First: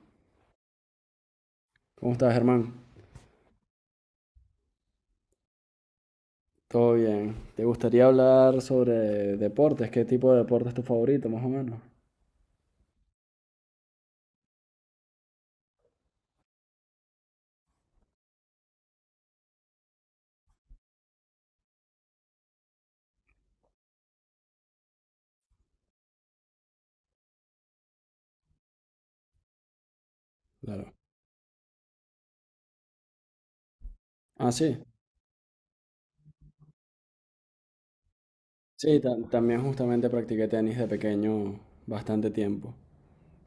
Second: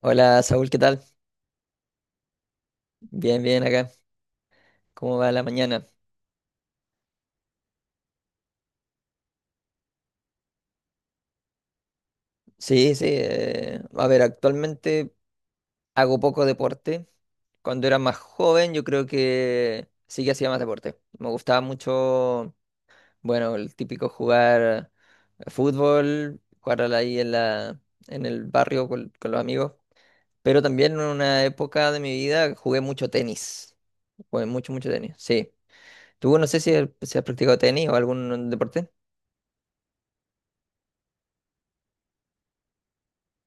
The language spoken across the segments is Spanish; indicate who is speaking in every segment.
Speaker 1: Hola Saúl, ¿qué tal?
Speaker 2: ¿Cómo estás, Germán?
Speaker 1: Bien, bien acá. ¿Cómo va la mañana?
Speaker 2: Todo bien. ¿Te gustaría hablar sobre deportes? ¿Qué tipo de deporte es tu favorito, más o menos?
Speaker 1: Sí, sí. A ver, actualmente hago poco deporte. Cuando era más joven, yo creo que sí que hacía más deporte. Me gustaba mucho, bueno, el típico jugar fútbol, ahí en el barrio con los amigos. Pero también
Speaker 2: Claro.
Speaker 1: en una época de mi vida jugué mucho tenis. Jugué
Speaker 2: Ah,
Speaker 1: mucho,
Speaker 2: sí.
Speaker 1: mucho tenis. Sí. ¿Tú no sé si has practicado tenis o algún deporte?
Speaker 2: Sí, también justamente practiqué tenis de pequeño bastante tiempo.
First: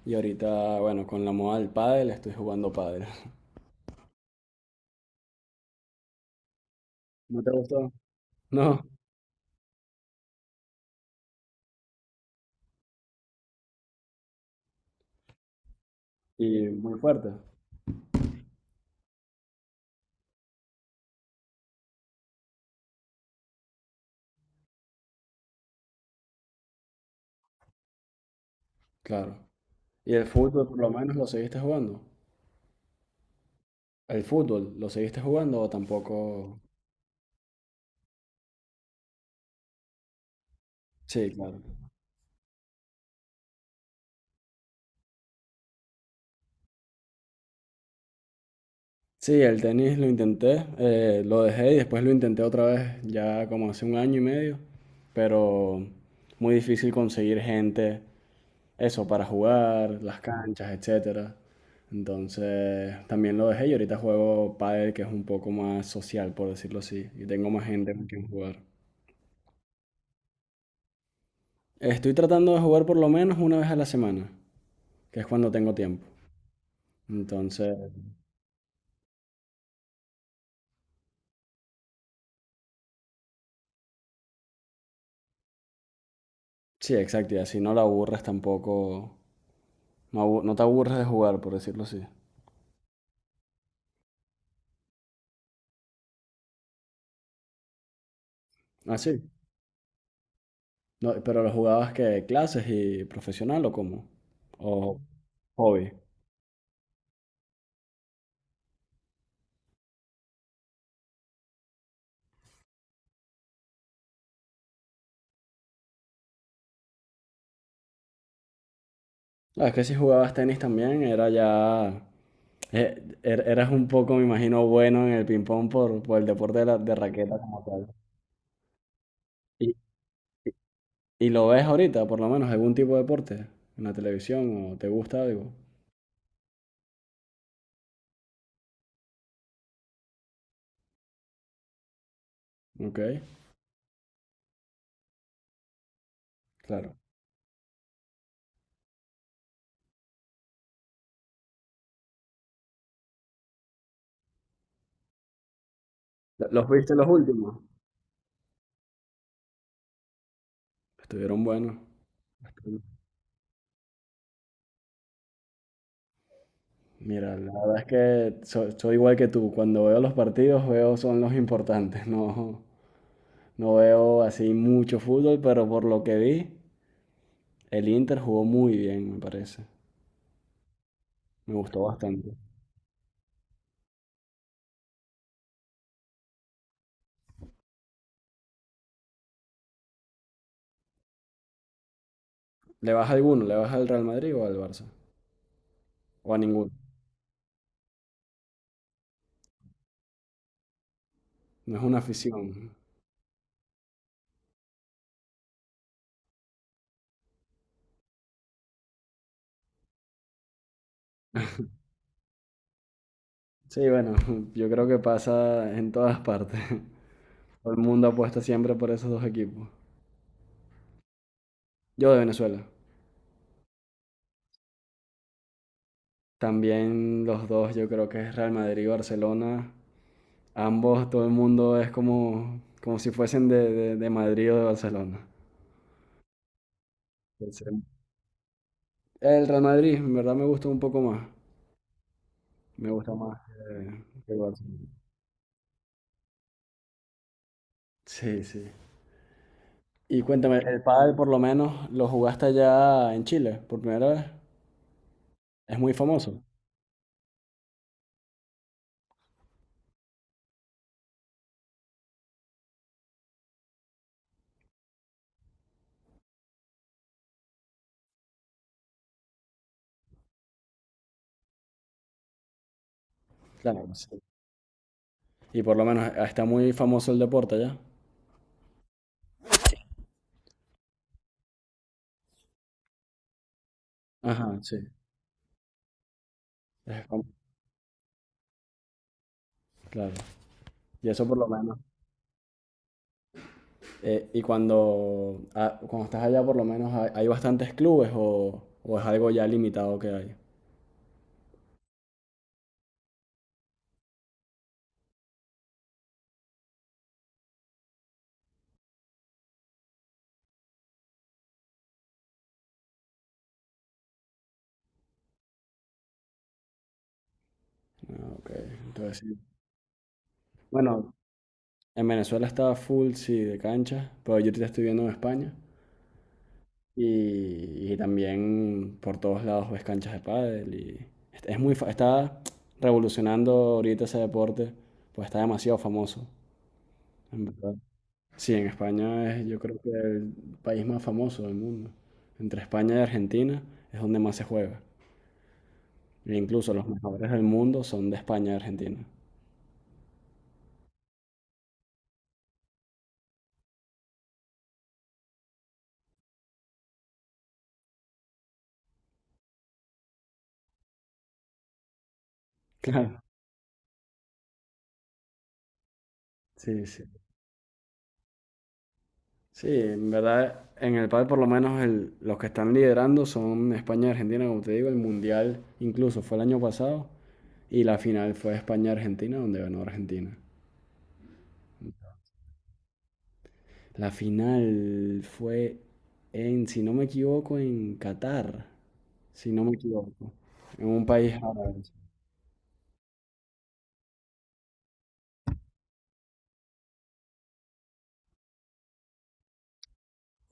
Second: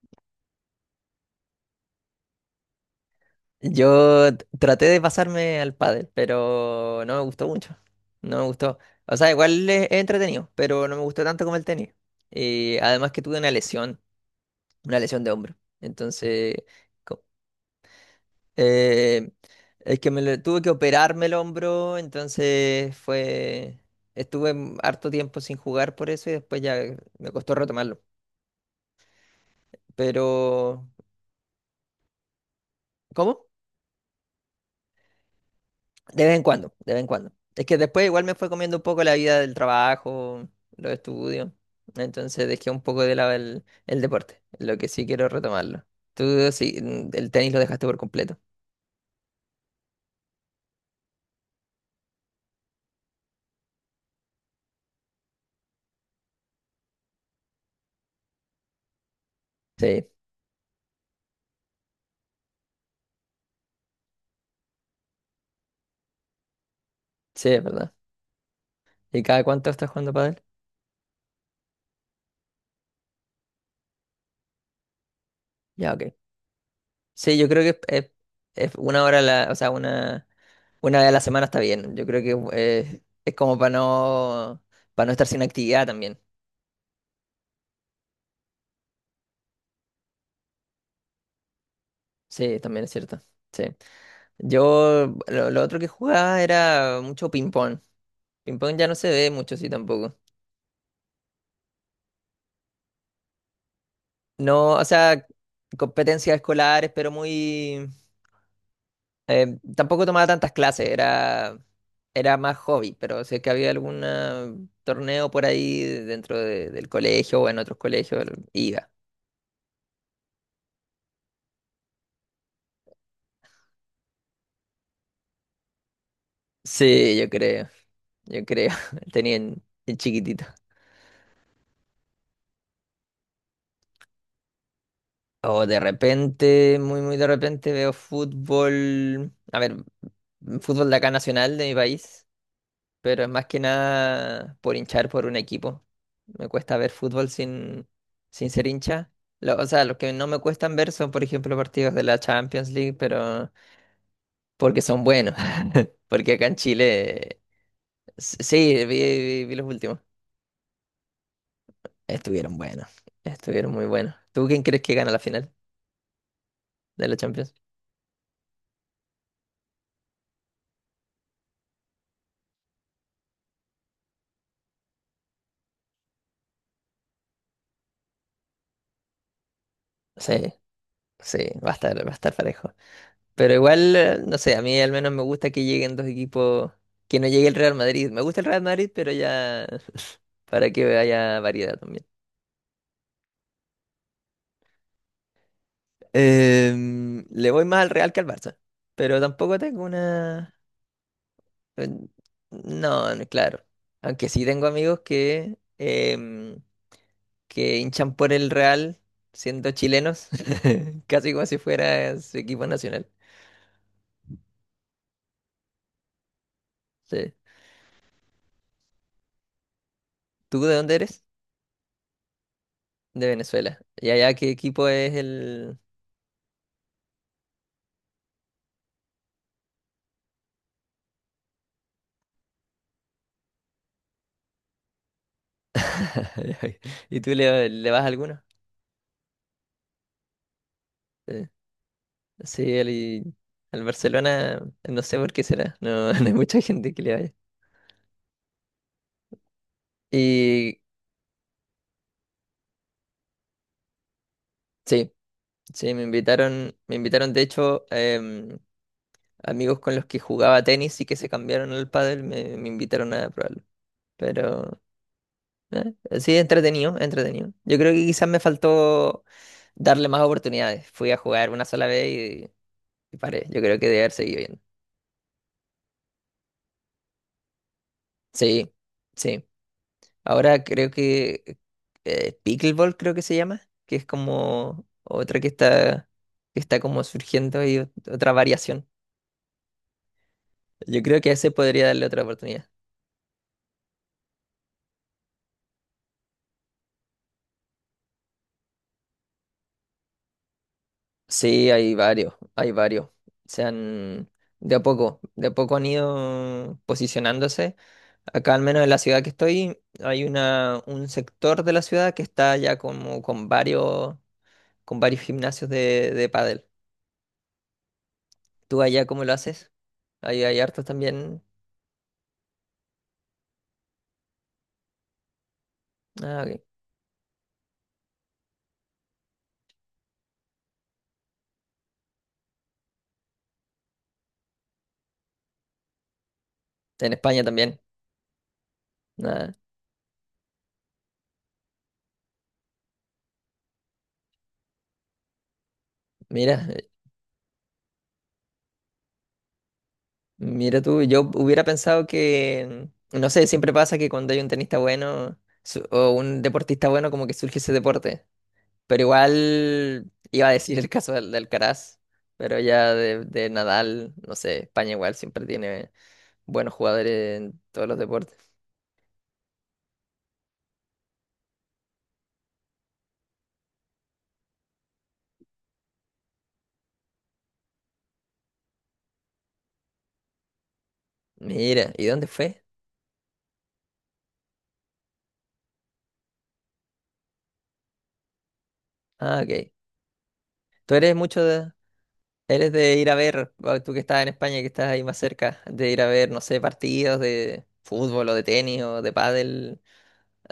Speaker 2: Y ahorita, bueno, con la moda del pádel estoy jugando pádel.
Speaker 1: Yo traté de pasarme al pádel, pero no me
Speaker 2: ¿No
Speaker 1: gustó
Speaker 2: te
Speaker 1: mucho.
Speaker 2: gustó?
Speaker 1: No me gustó.
Speaker 2: No.
Speaker 1: O sea, igual es entretenido, pero no me gustó tanto como el tenis. Y además que tuve una lesión, de hombro. Entonces,
Speaker 2: Y muy
Speaker 1: co-
Speaker 2: fuerte.
Speaker 1: eh, es que tuve que operarme el hombro, entonces fue. Estuve harto tiempo sin jugar por eso y después ya me costó retomarlo.
Speaker 2: Claro. ¿Y el fútbol por
Speaker 1: Pero,
Speaker 2: lo menos lo seguiste jugando?
Speaker 1: ¿cómo?
Speaker 2: ¿El fútbol lo seguiste jugando o
Speaker 1: De vez en
Speaker 2: tampoco?
Speaker 1: cuando, de vez en cuando. Es que después igual me fue comiendo un poco la vida del trabajo, los
Speaker 2: Sí,
Speaker 1: estudios.
Speaker 2: claro.
Speaker 1: Entonces dejé un poco de lado el deporte, lo que sí quiero retomarlo. Tú sí, el tenis lo dejaste por completo.
Speaker 2: Sí, el tenis lo intenté, lo dejé y después lo intenté otra vez, ya como hace un año y medio, pero muy difícil conseguir gente, eso, para jugar,
Speaker 1: Sí,
Speaker 2: las canchas, etcétera. Entonces, también lo dejé y ahorita juego pádel, que es un poco más social, por decirlo así, y
Speaker 1: sí,
Speaker 2: tengo
Speaker 1: es
Speaker 2: más
Speaker 1: verdad.
Speaker 2: gente con quien jugar.
Speaker 1: ¿Y cada cuánto estás jugando pádel?
Speaker 2: Estoy tratando de jugar por lo menos una vez a la semana, que es cuando tengo
Speaker 1: Ya,
Speaker 2: tiempo.
Speaker 1: ok. Sí, yo creo que
Speaker 2: Entonces,
Speaker 1: una hora, o sea, una vez a la semana está bien. Yo creo que es como para no, estar sin actividad también.
Speaker 2: sí, exacto, y así no la aburres tampoco, no, no te aburres de jugar, por decirlo así.
Speaker 1: Sí, también es cierto. Sí. Lo otro que jugaba era mucho ping-pong. Ping-pong ya no
Speaker 2: ¿Ah,
Speaker 1: se
Speaker 2: sí?
Speaker 1: ve mucho, sí, tampoco.
Speaker 2: No, pero ¿lo jugabas que clases y profesional o cómo?
Speaker 1: No, o
Speaker 2: ¿O
Speaker 1: sea,
Speaker 2: hobby?
Speaker 1: competencias escolares, pero muy. Tampoco tomaba tantas clases, era más hobby, pero sé que había algún torneo por ahí del colegio o en otros colegios, iba.
Speaker 2: No, es que si jugabas tenis también era ya eh, eras un poco, me imagino, bueno en el ping pong por el deporte de, de
Speaker 1: Sí,
Speaker 2: raqueta como tal.
Speaker 1: yo creo, tenía en,
Speaker 2: ¿Y,
Speaker 1: en chiquitito.
Speaker 2: y- y lo ves ahorita, por lo menos, algún tipo de deporte en la televisión o te gusta algo?
Speaker 1: O de repente, muy, muy de repente veo fútbol, a ver, fútbol de acá nacional de mi país.
Speaker 2: Ok,
Speaker 1: Pero es más que nada por hinchar por un equipo. Me cuesta ver
Speaker 2: claro.
Speaker 1: fútbol sin ser hincha. O sea, los que no me cuestan ver son, por ejemplo, partidos de la Champions League, pero porque son buenos. Porque acá en
Speaker 2: Los viste los
Speaker 1: Chile,
Speaker 2: últimos?
Speaker 1: sí, vi los últimos.
Speaker 2: Estuvieron buenos.
Speaker 1: Estuvieron buenos, estuvieron muy buenos. ¿Tú quién crees que gana la final de la
Speaker 2: Mira, la
Speaker 1: Champions?
Speaker 2: verdad es que soy igual que tú. Cuando veo los partidos, veo son los importantes. No, no veo así mucho fútbol, pero por lo que vi, el Inter jugó muy bien, me parece.
Speaker 1: Sí, sí,
Speaker 2: Me
Speaker 1: va a
Speaker 2: gustó
Speaker 1: estar, va a estar
Speaker 2: bastante.
Speaker 1: parejo. Pero igual, no sé, a mí al menos me gusta que lleguen dos equipos, que no llegue el Real Madrid. Me gusta el Real Madrid, pero ya para que haya variedad también.
Speaker 2: ¿Le vas a alguno? ¿Le vas al Real Madrid o al Barça? ¿O a ninguno?
Speaker 1: Le voy más al Real que al Barça, pero tampoco tengo una.
Speaker 2: No es
Speaker 1: eh,
Speaker 2: una afición.
Speaker 1: No, no, claro. Aunque sí tengo amigos que hinchan por el Real siendo chilenos, casi como si fuera su equipo nacional.
Speaker 2: Sí, bueno, yo creo que pasa en todas partes.
Speaker 1: Sí.
Speaker 2: Todo el mundo apuesta siempre por esos dos equipos.
Speaker 1: ¿Tú de dónde eres?
Speaker 2: Yo de Venezuela.
Speaker 1: De Venezuela. ¿Y allá qué equipo es el?
Speaker 2: También los dos, yo creo que es Real Madrid y Barcelona. Ambos, todo el mundo es como, como si fuesen de Madrid o de Barcelona.
Speaker 1: ¿Y tú
Speaker 2: Entonces,
Speaker 1: le vas a alguno?
Speaker 2: el Real Madrid, en verdad me gusta un poco más.
Speaker 1: Eh, Sí, al,
Speaker 2: Me gusta
Speaker 1: y-
Speaker 2: más
Speaker 1: al
Speaker 2: que el
Speaker 1: Barcelona,
Speaker 2: Barcelona.
Speaker 1: no sé por qué será, no, no hay mucha gente que le vaya.
Speaker 2: Sí, sí. Y cuéntame,
Speaker 1: Y
Speaker 2: el pádel por lo menos lo jugaste allá en Chile por primera vez.
Speaker 1: sí,
Speaker 2: Es
Speaker 1: sí,
Speaker 2: muy famoso.
Speaker 1: me invitaron de hecho amigos con los que jugaba tenis y que se cambiaron al pádel, me invitaron a probarlo. Pero sí, entretenido, entretenido. Yo creo que quizás me faltó darle más oportunidades. Fui a jugar una sola vez y paré. Yo creo que
Speaker 2: Claro,
Speaker 1: debe haber
Speaker 2: sí.
Speaker 1: seguido bien.
Speaker 2: Y por lo menos ah, está muy famoso el deporte allá.
Speaker 1: Sí, sí. Ahora creo que Pickleball creo que se llama, que es
Speaker 2: Ajá, sí.
Speaker 1: como otra que está
Speaker 2: Es
Speaker 1: como
Speaker 2: fam-
Speaker 1: surgiendo y otra variación.
Speaker 2: Claro.
Speaker 1: Yo
Speaker 2: Y
Speaker 1: creo
Speaker 2: eso
Speaker 1: que a
Speaker 2: por lo
Speaker 1: ese
Speaker 2: menos.
Speaker 1: podría darle otra oportunidad.
Speaker 2: Y cuando, ah, cuando estás allá por lo menos hay, hay bastantes clubes o es algo ya limitado que hay.
Speaker 1: Sí, hay varios, hay varios. Se han, de a poco han ido posicionándose. Acá, al menos en la ciudad que estoy, hay un sector de la ciudad que está ya como con varios gimnasios de pádel.
Speaker 2: Ah, ok.
Speaker 1: ¿Tú allá
Speaker 2: Entonces
Speaker 1: cómo lo
Speaker 2: sí.
Speaker 1: haces? Ahí hay hartos
Speaker 2: Bueno,
Speaker 1: también.
Speaker 2: en Venezuela estaba full, sí, de cancha, pero yo te estoy viendo en España.
Speaker 1: Ah, ok.
Speaker 2: Y también por todos lados ves canchas de pádel y es muy, está revolucionando ahorita ese deporte, pues está demasiado famoso,
Speaker 1: En España
Speaker 2: en verdad.
Speaker 1: también.
Speaker 2: Sí, en España es
Speaker 1: Nada.
Speaker 2: yo creo que el país más famoso del mundo. Entre España y Argentina es donde más se juega. E
Speaker 1: Mira,
Speaker 2: incluso los
Speaker 1: eh,
Speaker 2: mejores del mundo son de España y Argentina.
Speaker 1: mira tú, yo hubiera pensado que, no sé, siempre pasa que cuando hay un tenista bueno o un deportista bueno, como que surge ese deporte. Pero igual iba a decir el caso del Alcaraz, pero ya
Speaker 2: Claro,
Speaker 1: de Nadal, no sé, España igual siempre tiene buenos
Speaker 2: sí, sí.
Speaker 1: jugadores en todos los deportes.
Speaker 2: Sí, en verdad, en el pádel por lo menos los que están liderando son España y Argentina, como te digo, el mundial incluso fue el año pasado. Y la final fue España-Argentina, donde ganó Argentina.
Speaker 1: Mira, ¿y dónde fue?
Speaker 2: La final fue en, si no me equivoco, en Qatar,
Speaker 1: Ah,
Speaker 2: si no
Speaker 1: ok.
Speaker 2: me equivoco, en
Speaker 1: ¿Tú
Speaker 2: un
Speaker 1: eres
Speaker 2: país
Speaker 1: mucho
Speaker 2: árabe.
Speaker 1: Eres de ir a ver, bueno, tú que estás en España, que estás ahí más cerca, de ir a ver, no sé, partidos de fútbol o de tenis o de pádel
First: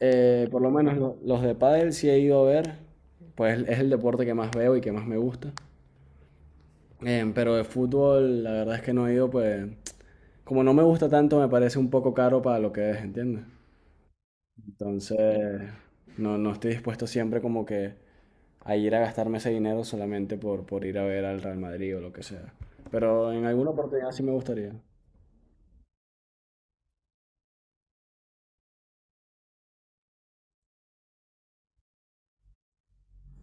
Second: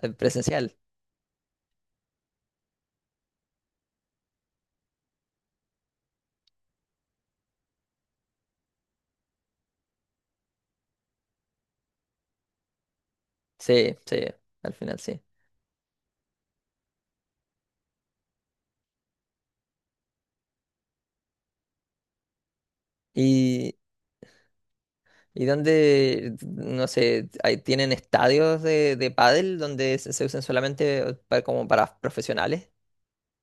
Speaker 2: Por lo
Speaker 1: presencial.
Speaker 2: menos los de pádel sí he ido a ver, pues es el deporte que más veo y que más me gusta. Pero de fútbol, la verdad es que no he ido, pues como no me gusta tanto, me parece un poco caro para lo que es, ¿entiendes?
Speaker 1: Sí, sí, al final sí.
Speaker 2: Entonces, no, no estoy dispuesto siempre como que a ir a gastarme ese dinero solamente por ir a ver al Real Madrid o lo que sea. Pero en alguna
Speaker 1: ¿Y,
Speaker 2: oportunidad sí me gustaría.
Speaker 1: y dónde, no sé, ahí tienen estadios de pádel donde se usan solamente como para profesionales?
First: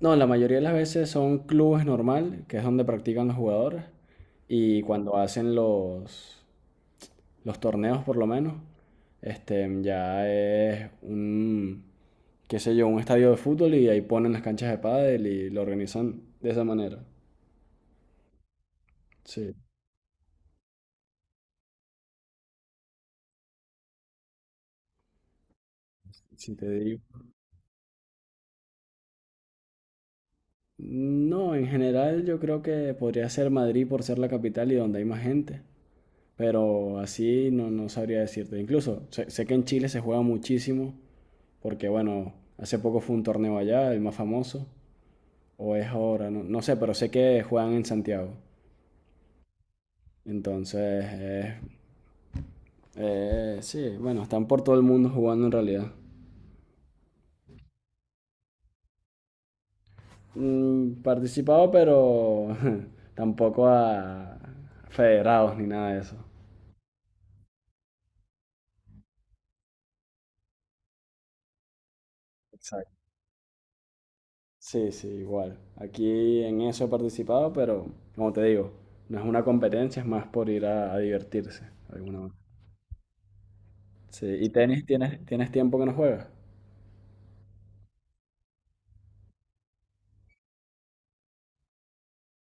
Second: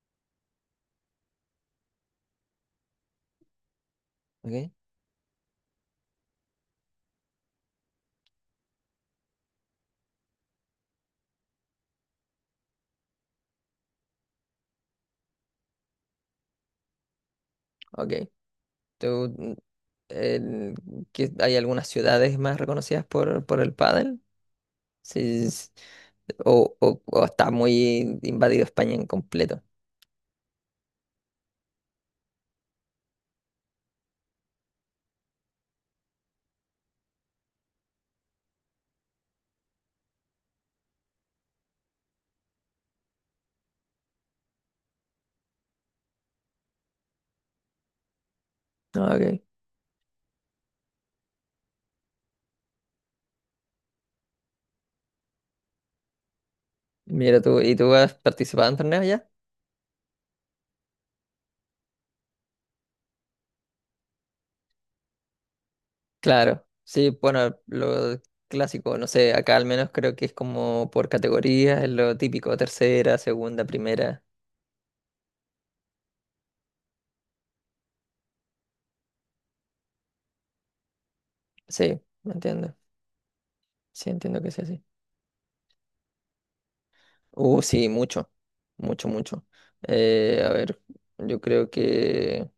Speaker 2: No, la mayoría de las veces son clubes normal, que es donde practican los jugadores,
Speaker 1: Okay.
Speaker 2: y cuando hacen los torneos por lo menos, este, ya es un, qué sé yo, un estadio de fútbol y ahí ponen las canchas de pádel y lo organizan de esa manera.
Speaker 1: Okay. ¿Tú, mm,
Speaker 2: Sí,
Speaker 1: el- que hay algunas ciudades más reconocidas por el pádel? Sí, sí, sí.
Speaker 2: si te digo.
Speaker 1: O Está muy invadido España en completo.
Speaker 2: No, en general yo creo que podría ser Madrid por ser la capital y donde hay más gente. Pero así no, no sabría decirte. Incluso sé, sé que en Chile se juega muchísimo, porque bueno, hace poco fue un torneo allá, el más famoso, o es ahora, no, no sé, pero sé que juegan en Santiago.
Speaker 1: Ah, ok.
Speaker 2: Entonces, sí, bueno, están por todo el mundo jugando en realidad.
Speaker 1: Mira tú, ¿y tú has participado en torneos ya?
Speaker 2: Mm, participado, pero tampoco a federados ni nada de eso.
Speaker 1: Claro, sí, bueno, lo clásico, no sé, acá al menos creo que es como por categorías, es lo típico, tercera, segunda, primera.
Speaker 2: Sí, sí, igual. Aquí en eso he participado, pero como te digo, no es una competencia, es más por ir a divertirse de
Speaker 1: Sí,
Speaker 2: alguna
Speaker 1: me
Speaker 2: manera.
Speaker 1: entiendo. Sí,
Speaker 2: Sí,
Speaker 1: entiendo
Speaker 2: ¿y
Speaker 1: que sea así.
Speaker 2: tenis tienes, tienes tiempo que no juegas?
Speaker 1: Sí, mucho, mucho, mucho. A ver, yo creo que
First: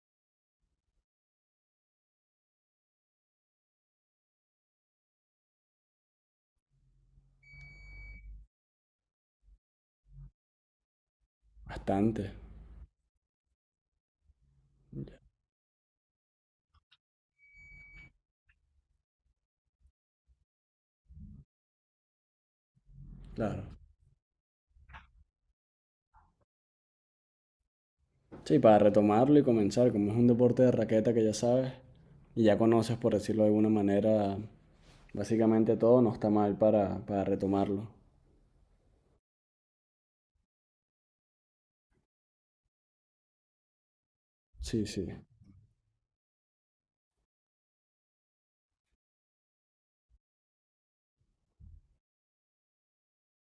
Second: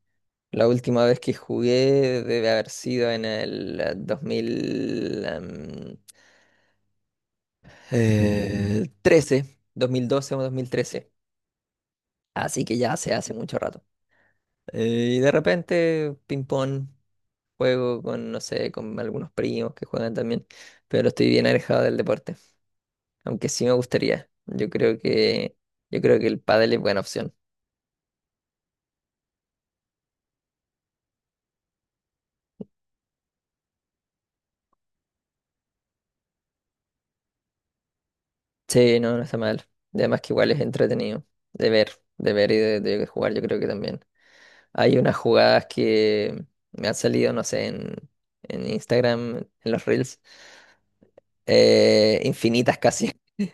Speaker 1: la última vez que jugué debe haber sido en el 2013, 2012 o 2013.
Speaker 2: Bastante,
Speaker 1: Así que ya se hace mucho rato. Y de repente, ping-pong, juego con, no sé, con algunos primos que juegan también, pero estoy bien alejado del deporte, aunque sí me
Speaker 2: claro.
Speaker 1: gustaría. Yo creo que, el pádel es buena opción.
Speaker 2: Sí, para retomarlo y comenzar, como es un deporte de raqueta que ya sabes y ya conoces, por decirlo de alguna manera, básicamente todo, no está mal para retomarlo.
Speaker 1: Sí, no, no está mal. Y además que igual es entretenido de ver, de ver y de jugar, yo creo que también.
Speaker 2: Sí,
Speaker 1: Hay
Speaker 2: sí.
Speaker 1: unas jugadas que me han salido, no sé, en Instagram, en los Reels, infinitas casi.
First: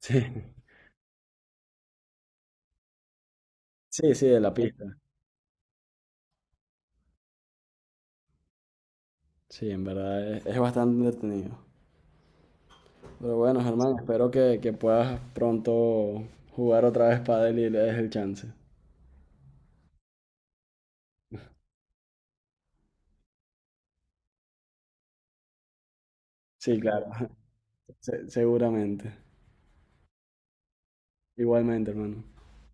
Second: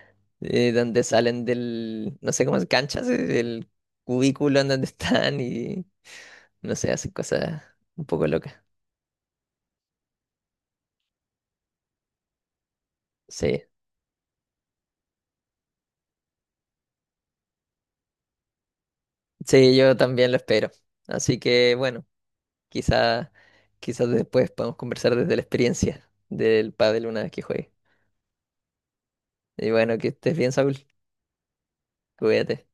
Speaker 2: Sí,
Speaker 1: eh, donde salen del, no sé cómo es, canchas, del
Speaker 2: sí, sí, de la
Speaker 1: cubículo en
Speaker 2: pista.
Speaker 1: donde están y no sé, hacen cosas un poco locas.
Speaker 2: Sí, en verdad es bastante entretenido. Pero bueno,
Speaker 1: Sí,
Speaker 2: Germán, espero que puedas pronto jugar otra vez pádel y le des el chance.
Speaker 1: sí, yo también lo espero. Así que bueno, quizá, quizás después podamos conversar desde la experiencia del
Speaker 2: Sí,
Speaker 1: pádel
Speaker 2: claro,
Speaker 1: una vez que juegue.
Speaker 2: seguramente.
Speaker 1: Y bueno, que estés bien, Saúl.
Speaker 2: Igualmente, hermano.
Speaker 1: Cuídate.